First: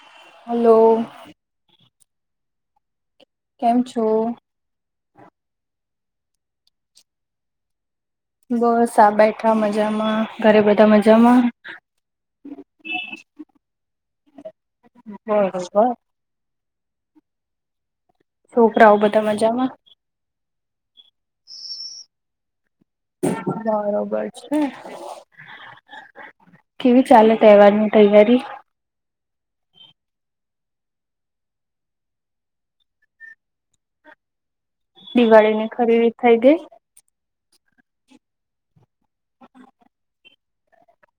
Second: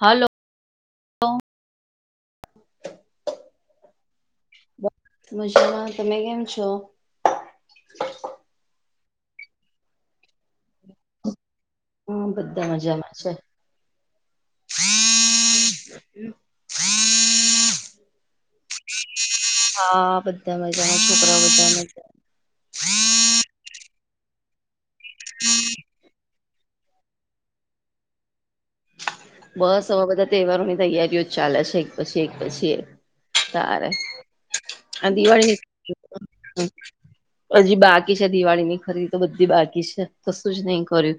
હાલો. Hello કેમ છો? મજુંમાં તમે કેમ છો? બસ આ બેઠા મજામાં ઘરે બધા મજામાં? હા બધા મજામાં છે. બરોબર છોકરાઓ બધા મજામાં? હા બધા મજા છોકરા બધા મજા. બરોબર છે. [inaudible] કેવી ચાલે તહેવારની તૈયારી? બસ આવા બધા તહેવારોની તૈયારીઓ જ ચાલે છે એક પછી એક પછી એક. સારે દિવાળી દિવાળીની ખરીદી થઈ હજી બાકી છે દિવાળી ની ખરી તો બધી બાકી છે તો શું જ નહી કર્યું.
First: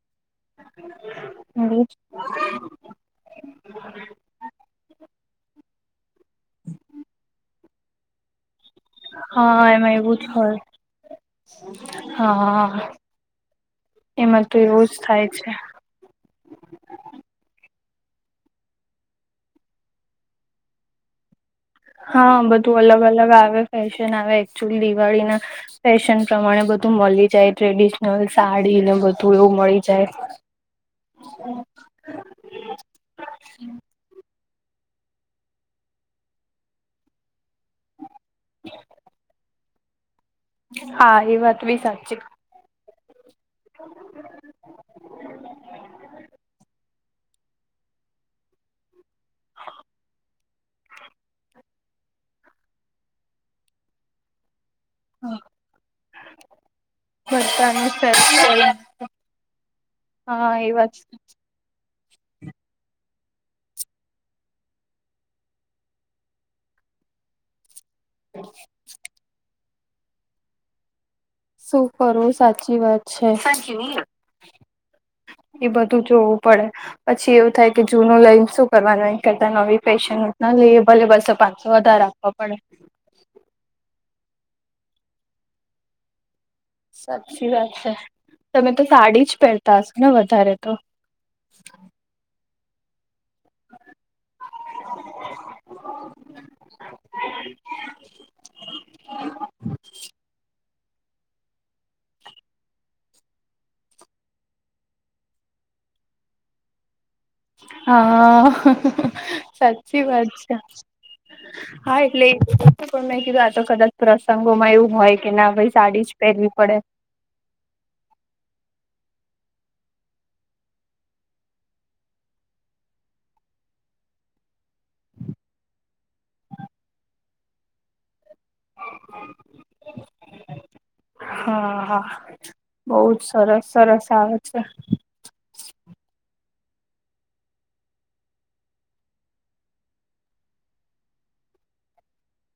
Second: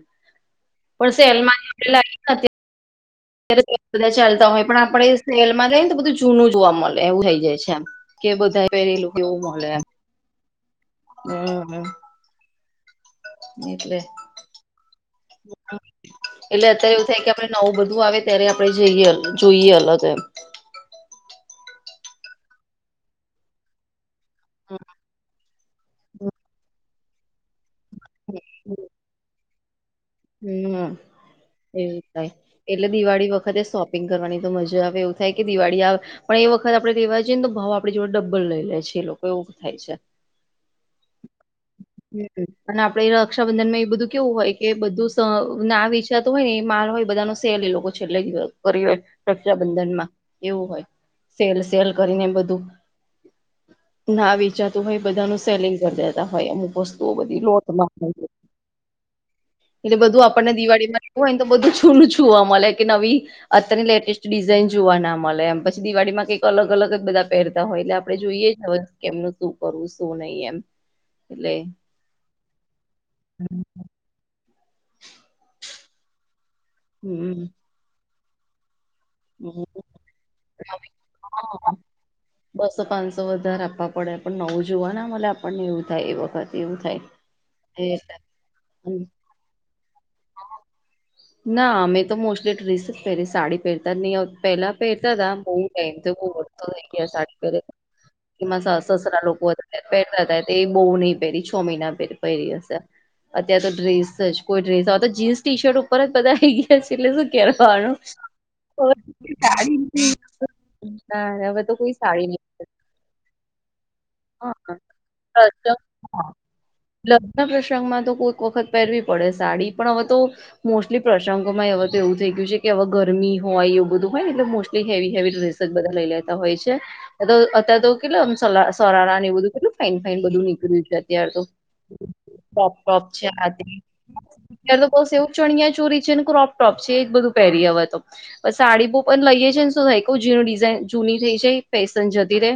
પણ સેલમાની ગઈ આપેલા બધા ચાલતા હોય પણ આપડે સેલમાં લઈ ને તો બધું જૂનું જોવા મળે એવું થઈ જાય છે એમ. કે બધા પહેરેલું એવું મળે હા એમ. એમાં એવું હોય હમ હા. એટલે એમાં તો એવું જ થાય છે એટલે અત્યારે એવું થાય કે આપણે નવું બધું આવે ત્યારે આપણે જઈએ જોઈએ અલગ એમ. હા બધું અલગ અલગ આવે. ફેશન આવે એકચુઅલી દિવાળી ના ફેશન પ્રમાણે બધું મળી જાય. ટ્રેડિશનલ સાડી ને બધું એવું મળી જાય. હમ હા એવું થાય. એટલે દિવાળી વખતે શોપિંગ કરવાની તો મજા આવે એવું થાય કે દિવાળી આવે પણ એ વખત આપણે તેવા તો ભાવ આપડી જોડે ડબ્બલ લઈ લે છે એ લોકો એવું થાય છે. હા એ વાત બી સાચી. અને આપડે રક્ષાબંધનમાં એ બધું કેવું હોય કે બધું ના વેચાતો હોય ને એ માલ હોય બધાનો સલી લોકો છેલ્લે કરી હોય રક્ષાબંધન માં એવું હોય. સેલ સેલ કરીને બધું ના વિચાર તો ભ બધા ન સેલિંગ કરી દેતા હોય અમુક વસ્તુઓ બધી લોટ બધાને માં ફેસ્ટિવલ એટલે બધું આપણને હા એ વાત દિળીમાંવું હોયને તો બધું છૂનુંું છવા મળે કે નવી અત્યારની લેટેસ્ટ ડિઝાઇન જોવા ના મળે એ પી દવાળીમાં કંઈક અલગ અલગ જ બધા પહેરતા હોય એટલે આપણે જોઈએ જ કે એમનું શું કરવું શું નહી એમ. એટલે શું કરું? સાચી વાત છે. એ બધું જોવું પડે પછી હમ એવું થાય કે જૂનું લઈ ને શું કરવાનું એના કરતા નવી ફેશન ન લઈએ ભલે બસો પાંચસો વધારે આપવા પડે. વધાર આપવા પડે પણ નવું જોવા ન મલે આપણને? એવું થાય એ વખત એવું થાય સાચી વાત છે એ તમે તો સાડી જ પહેરતા હશ ને વધારે તો? ના અમે તો મોસ્ટલી ડ્રેસ જ પેરી સાડી પહેરતા નહીં આવતી પેલા પેરતા તા બહુ ટાઈમ થઈ ગયો [unintelligible] સાડી પહેરે મારા સાસ સસરા લોકો હતા ત્યારે પેરતા તા તે. બહુ નહી પહેરી છ મહિના પહેરી હશે. અત્યારે તો ડ્રેસ જ કોઈ ડ્રેસ હવે તો જીન્સ ટી શર્ટ ઉપર જ બધા આઈ ગયા છે એટલે શું. હા સાચી વાત છે [unintelligible] હવે તો કોઈ હા સાડી એટલે નઈ પેરતુ. પણ મેં કીધું આ તો કદાચ પ્રસંગોમાં એવું હોય કે ના ભાઈ સાડી જ પહેરવી પડે. લગ્ન પ્રસંગમાં તો કોઈક વખત પહેરવી પડે સાડી પણ હવે તો. મોસ્ટલી પ્રશંગોમાં હવે તો એવું થઈ ગયું છે કે હવે ગરમી હોય એવું બધું હોય એટલે મોસ્ટલી હેવી હેવી ડ્રેસ બધા લઈ લેતા હોય છે [unintelligible] અતારે તો કેટલું આમ સલા સરાારા ને એ બધું કેટલું ફાાઈન ફાાઈન બધું નીકળ્યું છે અત્યાર તો હા [inaudible] હા છે બહુ જ [unintelligible] સરસ સરસ આવે છે અત્યારે તો બસ એવું. ચણિયા ચોરી છે ને ક્રોપ ટ્રોપ છે એ બધું પહેરી હવે તો. બ સાડી બવ પણ લઈએ છે ને શું થાય કઉ [inaudible] જૂનું ડિઝાઇન જૂની થઈ જાય ફેશન જતી રે.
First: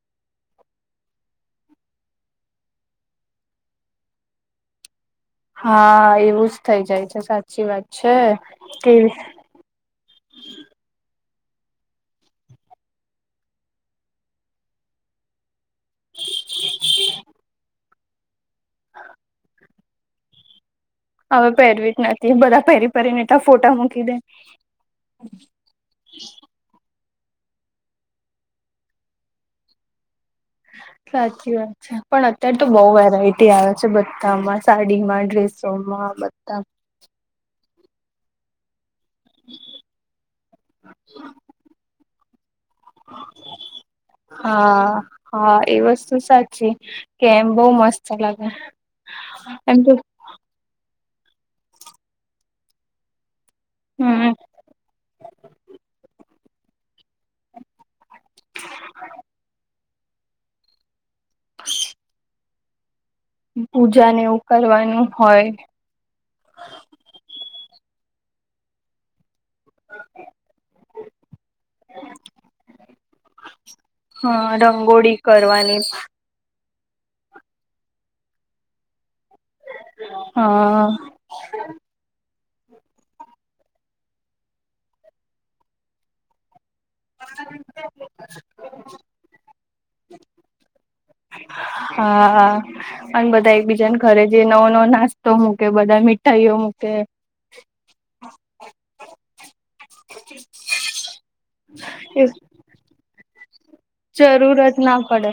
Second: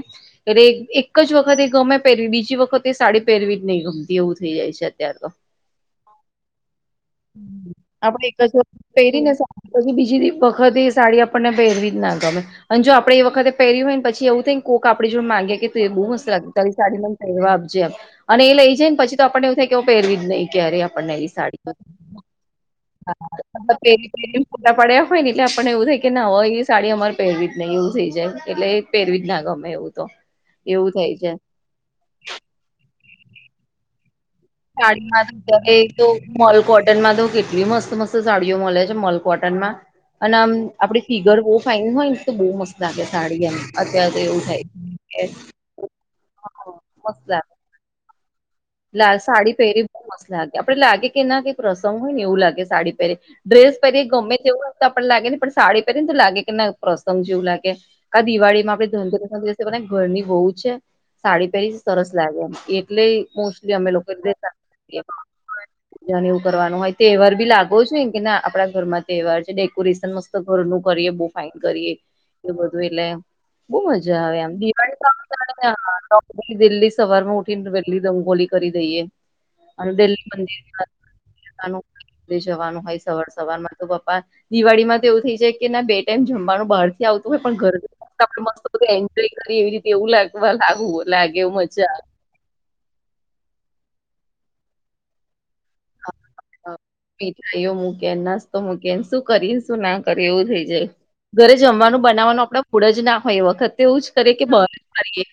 એ એક જ વખત એ ગમે પહેરવી બીજી વખતે એ સાડી પહેરવી જ નહીં ગમતી એવું થઈ જાય છે અત્યારે તો હા એવું જ થઇ જાય છે સાચી વાત છે આપડે એક જ વખત કેવી પેરી ને સાડી પછી બીજી વખત એ સાડી આપણને પેરવી જ ના ગમે. અને જો આપણે એ વખતે પહેર્યું હોયને પછી એવું થાય ને કોક આપ જોડ માંગેએ કે બહુ મસ્ત લાગ તલી સાડી મવા આપજેમ, અને એ લઈ જાય ને પછી આપણને એવું થાય કે પેરવીજહી કહે ર્યા આપ હવે પહેરવી જ નથી બધા પહેરી પહેરીને એટલા ફોટા હા મૂકી પેલી દે. પેરી ફોટા પડ્યા હોય ને એટલે પણ એવું થઈ કે ના હોય એ સાડી અમારે પહેરવી જ નહીં એવું થઈ જાય એટલે પહેરવી જ ના ગમે એવું તો. એવું થઈ જાય સાચી વાત છે પણ અત્યારે તો બઉ વેરાયટી આવે છે બધામાં. સાડીમાં સાડીમાંધ તો ડ્રેસોમાં મોલ બધા કોટનમાંધ કેટલી મસ્ત મસ્ત સાડીઓ મળલ કોટ, અને આપ ફિગર બ ફન હોયને તો બ મસ્ત લાગે સાડી એમ અત્યારે તો એવું થાય છે હા કે હા એ વસ્તુ હા, સાચી, મસ્ત લાગે કેમ બહ મસ્ત ચલા [unintelligible] સાડી પહેરી બહ મસ્ત લાગે આપડે લાગે કે ના કઈક પ્રસંગ હોય ને એવું લાગે સાડી પહેરી, ડ્રેસ પહેરી ગમે હમ તેવું તો આપણ લાગે નેં પણ સાડી પહેરીને તો લાગે કે ના પ્રસંગ જેવું લાગે. આ દિવાળીમાં આપણે ધનધરસિવ ઘરની બહુ છે, સાડી પહેરી સરસ લાગે એમ એટલે મોસ્ટલી અમે પૂજા લોકો ને એવું કરવાનું હોય ન એવું કરવાનું હોય તહેવાર બી લાગો છો કે ના આપડા ઘરમાં તહેવાર છે. ડેકોરેશન મસ્ત ઘરનું કરીએ બહુ ફાઈન કરીએ એ બધું એટલે બહુ મજા આવે આમ હા રંગોળી કરવાની દિવાળી છી દિલ્હી સવારમાં ઉઠી ને વેલી દંગોલી કરી દઈએ, અને દિલ્હી મંદિર હા લ જવાનું હોય સવાર સવાર માં તો પપ્પા, દિવાળી માં તો એવું થઈ જાય કે ના જમવાનું બહાર થી આવતું હોય પણ ઘર આપણે મસ્ત એન્જોય કરીવી રી એવું લાગવા લાગુ લાગે એ મજા હા, અને બધા એકબીજાને ઘરે જઈ નવો નવો નાસ્તો મૂકે બધા મીઠાઈઓ મુ આવે. મીઠાઈઓ મૂકી નાસ્તો મૂકીને શું કરીએ શું ના કરી એવું થઇ જાય. ઘરે જમવાનું એ બનાવવાનું આપણા ફૂડ જ ના હોય એ વખતે એવું જ કરીએ કે બહાર જરૂરત ના જએ પડે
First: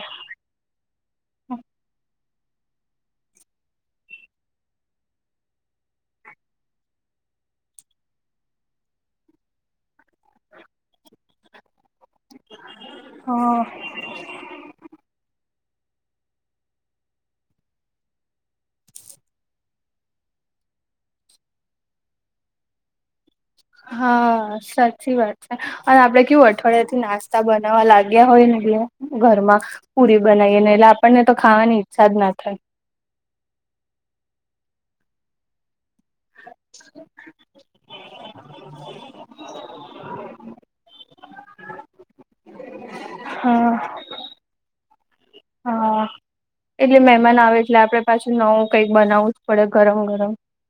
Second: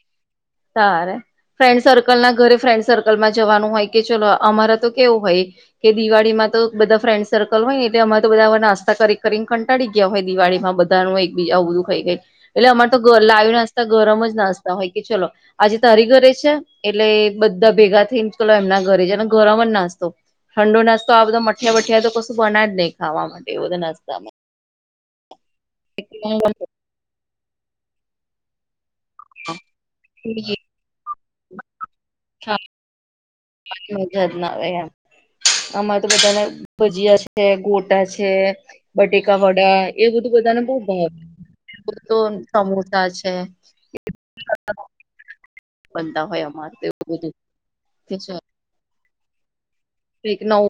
સારે ફ્રેન્ડ સર્કલ ના ઘરે ફ્રેન્ડ સર્કલમાં જવાનું હોય કે ચલો અમારે તો કેવું હોય કે દિવાળીમાં તો બધા ફ્રેન્ડ સર્કલ હોય ને એટલે અમા તો બધા નાસ્તા કરી કરીને કંટાી ગયા હોય દિવાળીમાં બધ એક બીજા આવ બધું ખાઈ ગાય એટલે અમાર તો લાવ હા નાસ્તા ગરમ જ નાસ્તા હોય કે ચલો આજે તારી ઘરે છે. એટલે બધા ભેગા થઈને ચલો એમના ઘરે છે ઘરમાં નાસ્તો ઠંડો નાસ્તો આ બધો મઠીિયા વઠીિયા તો કશું બના જ નહીં ખાવા માટે એ બધા નાસ્તામાં હા સાચી વાત છે. અને આપડે કેવું અઠવાડિયાથી નાસ્તા રસ્તા બનાવવા લાગ્યા હોય ને એટલે ઘરમાં પુરી બનાવીએ ને એટલે આપણને તો ખાવાની ઈછનાથ મજા જ ના આવે એમ આ તો બધાને ભજીયા છે ગોટા છે. બટેકા વડા એ બધું બધાને બહુ ભા તો સમોસા છે હા હા બનતા હોય એમ એટલે મહેમાન આવે એટલે આપણે પાછું નવું કંઈક બનાવું જ પડે ગરમ ગરમ કંકનવુ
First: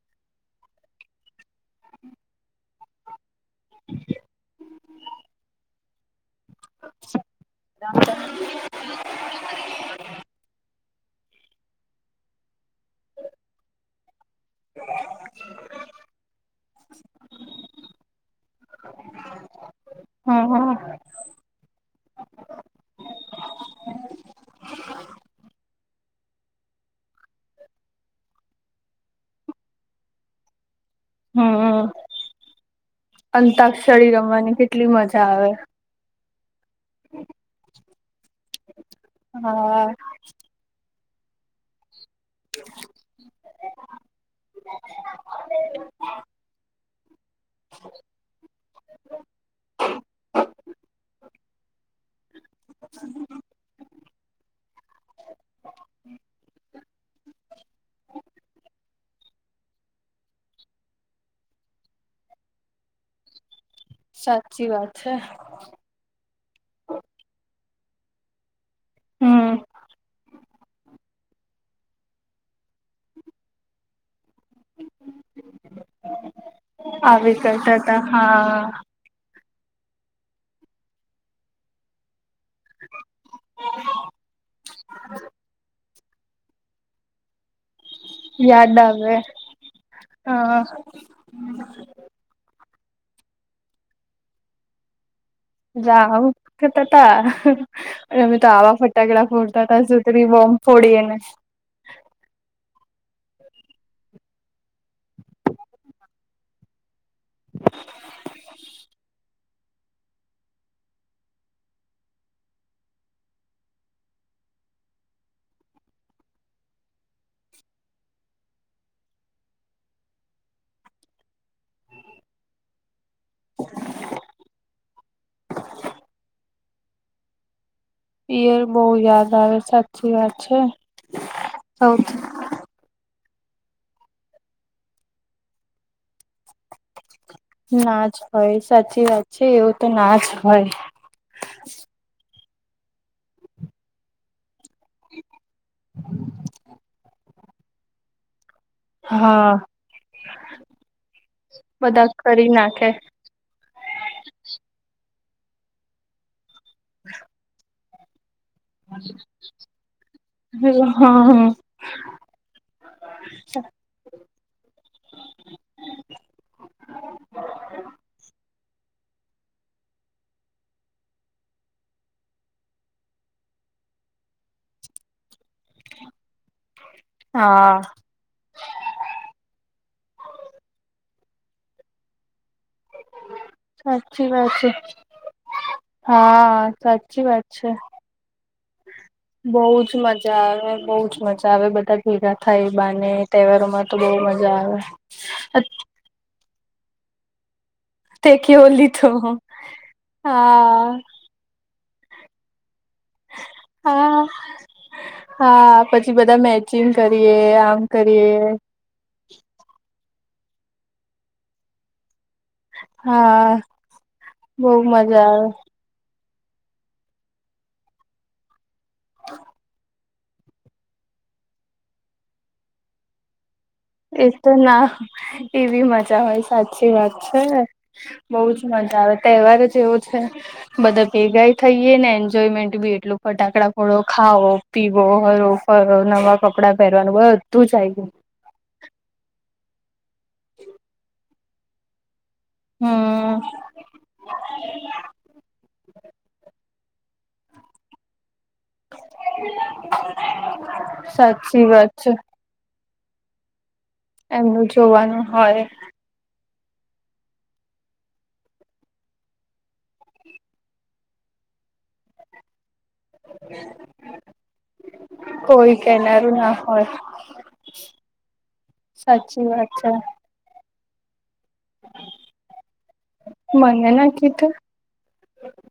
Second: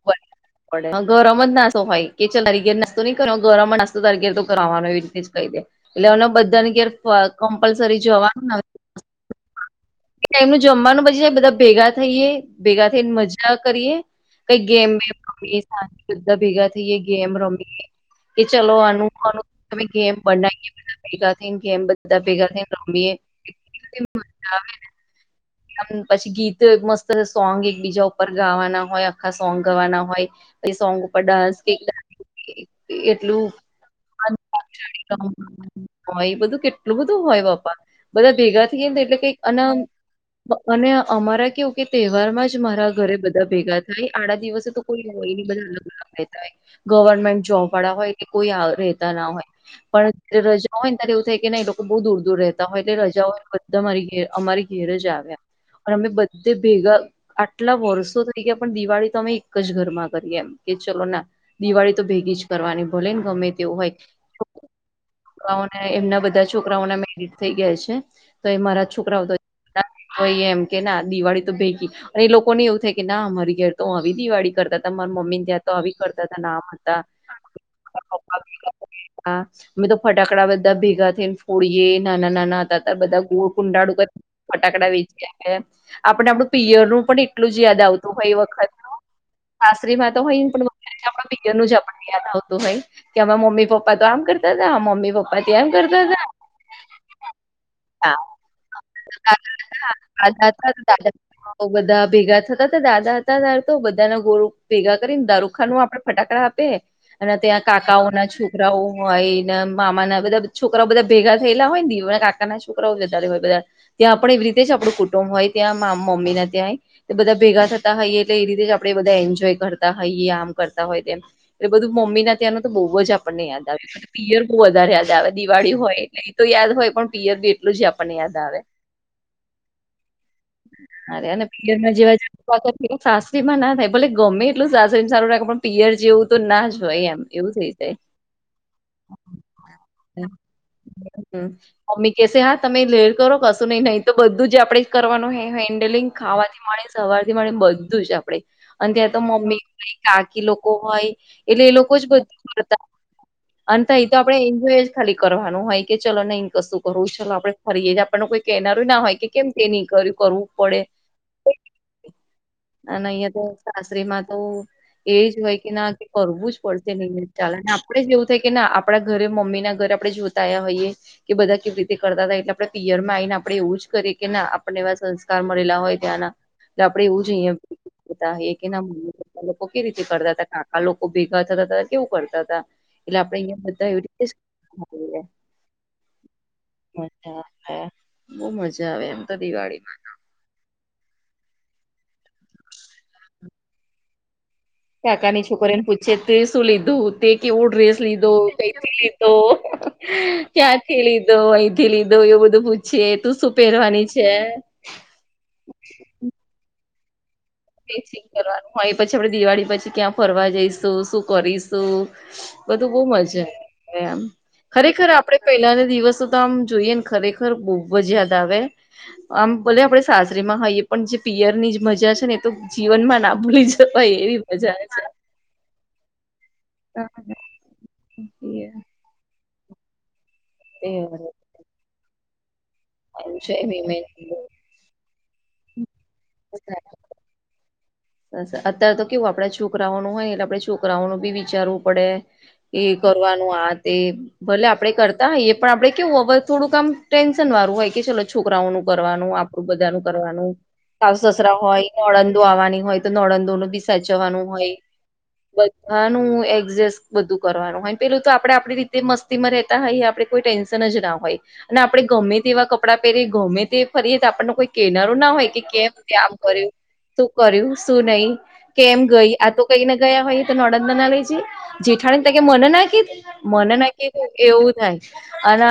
બને ગરમ જ નાસ્તો હોય ચલ ન કર ગરમ નાસ્તો તરીકે તો કરવાવાનું એવી રીતે જ કહી દે એટલેને બધા એનીઘેર કમ્પલસરી જોવાનું ન એમનીનું જમવાનું બચી જાય, બધા ભેગા થઈએ ભેગા થઈને મજા કરીએ‌. કઈ ગેમ મે રમીએ? બધા ભેગા થઈ એ ગેમ રમી કે ચલો આનું આ ગેમ હા બનાઈ. હા ભેગા થઈએ કે એમ બધા ભેગા થઈને રમીએ, મજા આવેને! પછી ગીત મસ્ત સોંગ. એકબીજા ઉપર ગાવાના હોય, આખા સોંગ ગાવાના હોય. પછી સોંગ ડાન્સ કે હમ એટલું અંતાક્ષરી રમવાની કેટલી મજા આવે હોય, એ બધું કેટલું બધું હોય! બાપા બધા ભેગા થી કેમ એટલે કંઈકઅને હા અને અમારા કેવું કે તહેવાર માં જ મારા ઘરે બધા ભેગા થાય. આડા દિવસે તો કોઈ હોય નહીં, બધા અલગ થા. [unintelligible] ગવર્મેન્ટ જોબ વાળા હોય, એ કોઈ રહેતા ના હોય. પણ જયારે રજા હોય, ત્યારે એવું થાય કે ન બહુ દૂર-દૂર રહેતા હોય, એટલે રજાઓય બધા મારી ઘેર અમારી આવે, અમે બધે ભેગા, આટલા વર્ષો થઈ ગયા. પણ દિવાળી તમે એક જ ઘરમાં કરી એમ કે, ચલો ના દિવાળી તો ભેગી જ કરવાની, ભલે ને ગમે તેવું હોય. સાચી વાત છે. છોકરાઓને એમના બધા છોકરાઓના મેરેજ થઈ ગયા છે, તો એ મારા છોકરાઓ તો હમ કોઈ એમ કે ના દિવાળી તો ભેગી અને લોકોને એવું થાય કે, ના, અમારી ઘેર તો હ આવી દિવાળી કરતા હતા, મારા મમ્મી ત્યાં તો આવી કરતા હતા. આવી કરતા હતા. હા. હા, અમે તો ફટાકડા બધા ભેગા થઈને ફોડીયએ નાના-નાના હતા બધા ગોળ કુંડાળું ફટાકડા વેચયા. આપણે આપણું પિયરનું પણ એટલું જ યાદ આવતું. હોય, વખત યાદ આવે સાસરીમાં તો હા હોય. પિયર નું જ આપણને યાદ આવતું હતું કે, મારા મમ્મી-પપ્પા તો આમ કરતા હતા, હ, મમ્મી-પપ્પા આવુકરતા હતા હા, અમે તો આવા ફ ફટાકડા ફોડતા હતા અને સુગડી દાદા બોમ્બ હતા તો ફોડતા દાદા હતા. બધા ભેગા થતા હતા. દાદા હતા દારુ તો બધા ના ગોરુ ભેગા કરીને દારૂખા નું આપડે ફટાકડા આપે. અને ત્યાં કાકાઓ ના છોકરાઓ હોય ને, મામાના બધા છોકરાઓ બધા ભેગા થયેલા હોય ને. ના, છોકરાઓ જતા હોય ત્યાં પણ એવી રીતે જ આપણ કુટુંબ હોય, ત્યાં મમ્મીને ત્યાં તે બધા ભેગા થતા હોઈએ એટલે એ રીતે જ આપણેે બધા એન્જોય કરતા હોઈએ, આમ કરતા હોય તેમ. એટલે બધું મમ્મી ત્યાંનો તો બહુ જ આપણને યાદ આવે. પિયર બહુ વધારે યાદ આવે. દિવાળી હોય એટલે એ તો યાદ હોય, પણ પિયર બી એટલું જ આપણને યાદ આવે. બહુ યાદ આવે, સા યાદ છે. અરે, અને પિયર માં સૌથી તો સાસરીમાં ના થાય. ભલે ગમે એટલું સાસરીને સારું રાખે, પણ પિયર જેવું તો ના જ હોય એમ. એવું થઈ જાય. ના જ હોય, સાચી વાત છે. એવું તો ના જ હોય. હમ, મમ્મી કેશે હા, તમે લેર કરો, કશું નહીં. નહીં તો બધું જ આપડે કરવાનું હેન્ડલિંગ, ખાવાથી પીવાનુ સવારથી મળી બધું જ આપણે અને ત્યાં તો હા મમ્મી હોય, કાકી લોકો હોય, એટલે એ લોકો બધા જ કરી બધું કરતા. નાખે અ તો એ તો આપડે એન્જોય જ ખાલી કરવાનું હોય કે, ચાલો, નહી કશું કરવું ચાલો આપડે ફરીએ, આપણને કોઈ કહેનાર ના હોય કે, કેમ તે નહીં કર્યું? કરવું પડે. [unintelligible] અને અહિયાં તો સાસરીમાં તો એ જ હોય કે, ના, કે કરવું જ પડશે, નહીં તો ચલે. આપણેે જ એવું થાય કે, ના, આપડા ઘરે, મમ્મી ના ઘરે આપણે જો. હોઈએ કે બધા કેવી રીતે કરતા હતા, એટલે આપણે પીયરમાં આવી આપ આપણેે એવું જ કરીએ કે, ના, આપણને એવા સંસ્કાર મળેલા હોય, ત્યાંના આપડે એવું જ અહીં હા એ કે, ના, મમ્મી પપ્પા લોકો કેવી રીતે કરતા હતા, કાકા લોકો ભેગા થતા હતા, કેવું કરતા હતા. એટલે આપડે અહિયાંયા બધ એવી સાચી વાત છે રીતે હા સાચી મજા વાત છે આવે બહુ મજા આવે એમ તો બહુ દિવાળી જ મજા આવે બહુ જ મજા આવે બધા ભેગા થાય બાને તહેવારોમાં તો બહુ મજા આવે કાકાની છોકરીને પૂછે તે શું લીધું તે કેવું ડ્રેસ તે લીધો કેવો કથી લીધો હા ક્યાંથી લીધો લ અહીંથી લીધો એવું બધું પૂછીએ તું શું પહેરવાની હા છે હા પછી બધા મેચિંગ કરીએ આમ એ કરીએ કરવાનું હ એ પછી આપડે દિવાળી પછી ક્યાં ફરવા જઈશું શું કરીશું બધું બહ મજા હા એમ બહુ ખરેખર મજા આપડે આવે પેલાને દિવસ તો આમ જોઈએ ને ખરેખર બહબ જ યાદ આવે આમ ભો આપડે સાજરી માં હોઈએ પણ જે પિયરની જ મજા છે ને એ તો જીવનમાં ના ભૂલી જ એ તો ના એવી મજા હોય સાચી વાત છે બઉુ જ મજા આવે તહેવાર જેવો છે બધા ભેગા થઈએ ને એન્જોયમેન્ટ બી એટલું સારું છે ફટાકડા એમ ફોડો ઈમેજ. ખાવો પીવો હરો ફરો નવા કપડાં પહેર નું બ તું ચા ગયું બ અત્યારે તો કેવું આપડે છોકરાઓ નનું હોય એટલે આપે છોકરાઓનું બી વિચારવું પડે એ હમ કરવાનું આ તે ભલે આપડે કરતા એ પણ આપડે કેવું હવે થોડુંકામ ટટેન્શન વારું હોય કે ચલો છોકરાઓ નું કરવાનું આપણું બધા નું કરવાનું સાફ સસરા સાચી વાત છે હોય નળદ ધોવાની હોય તો નળંદો ન બી સાચવાનું એમનું હોય જોવાનું હોય આનું એડજસ્ટ બધું કરવાનું હોય પેલું તો આપડે આપડી રીતે મસ્તી માં રેતા હોય આપડ કો ટેન્શન જ ના હોય અને આપડે ગમે તેવા કપ ડા પહેરી ગમે તે ફરીએ તો આપણને કોઈ કેનારું ના હોય કે કોઈ કેમ કે આમ કેનારું ના કર્યું હોય તું કર્યું શું નહી કેમ ગઈ સાચી આ તો વાત કઈ છે ના ગયા હોય તો નોડંદ ના લેજે જેઠાણી તકે મને નાખી મને નાખી ના કીધું એવું થાય અને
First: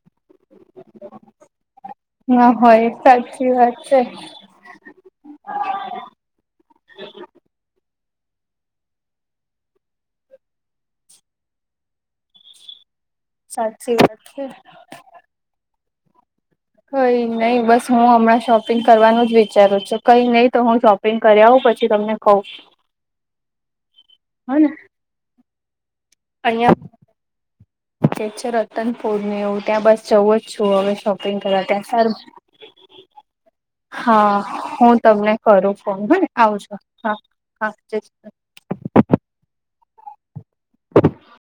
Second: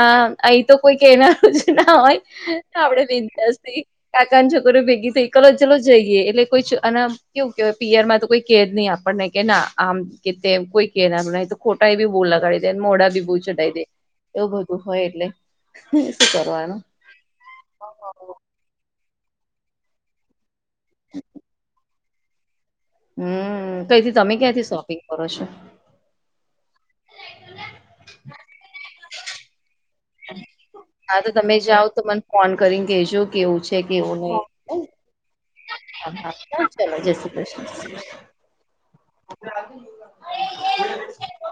અહી તો કોઈ કેનાર જ ના હોય ના તો હોય આપણેે સાચી વાત બિન્દાસથી છે કાકાની છોકરીઓ ભેગી થઈ કલો ચલો જઈએ એટલે કોઈ છ અને આમ કેવું કેવાય પીયરમાં તો કોઈ કેજ નહી આપણને કે ના આમ કે તેમ કોઈ કેનારું નહીં તો ખોટા એ બી બહુ લગાડી દે મોઢડા બી બહુ ચઢાવ દે સાચી વાત છે. એવું બધું હોય એટલે શું કરવાનું કોઈ નહી બસ હું હમણાં શોપિંગ કરવાનું જ વિચારું છું કઈ નહી તો હું શોપિંગ કરી આવ પછી તમને કઉ હમ કઈથી તમે ક્યાંથી શોપિંગ કરો છો અં જે છે રતનપોરનેું ત્યાં બસ જવું જ છું હવે હા તો શોપિંગ તમે કરવા જાઓ ત્યાં તો સારું મને ફોન કરીને કેજો કેવું છે કેવું હા નહી હું તમને કરું ફોન હ હા ને હા આવજો ચલો જય હા શ્રી કૃષ્ણ હા જય શ્રી કૃષ્ણ [unintelligible]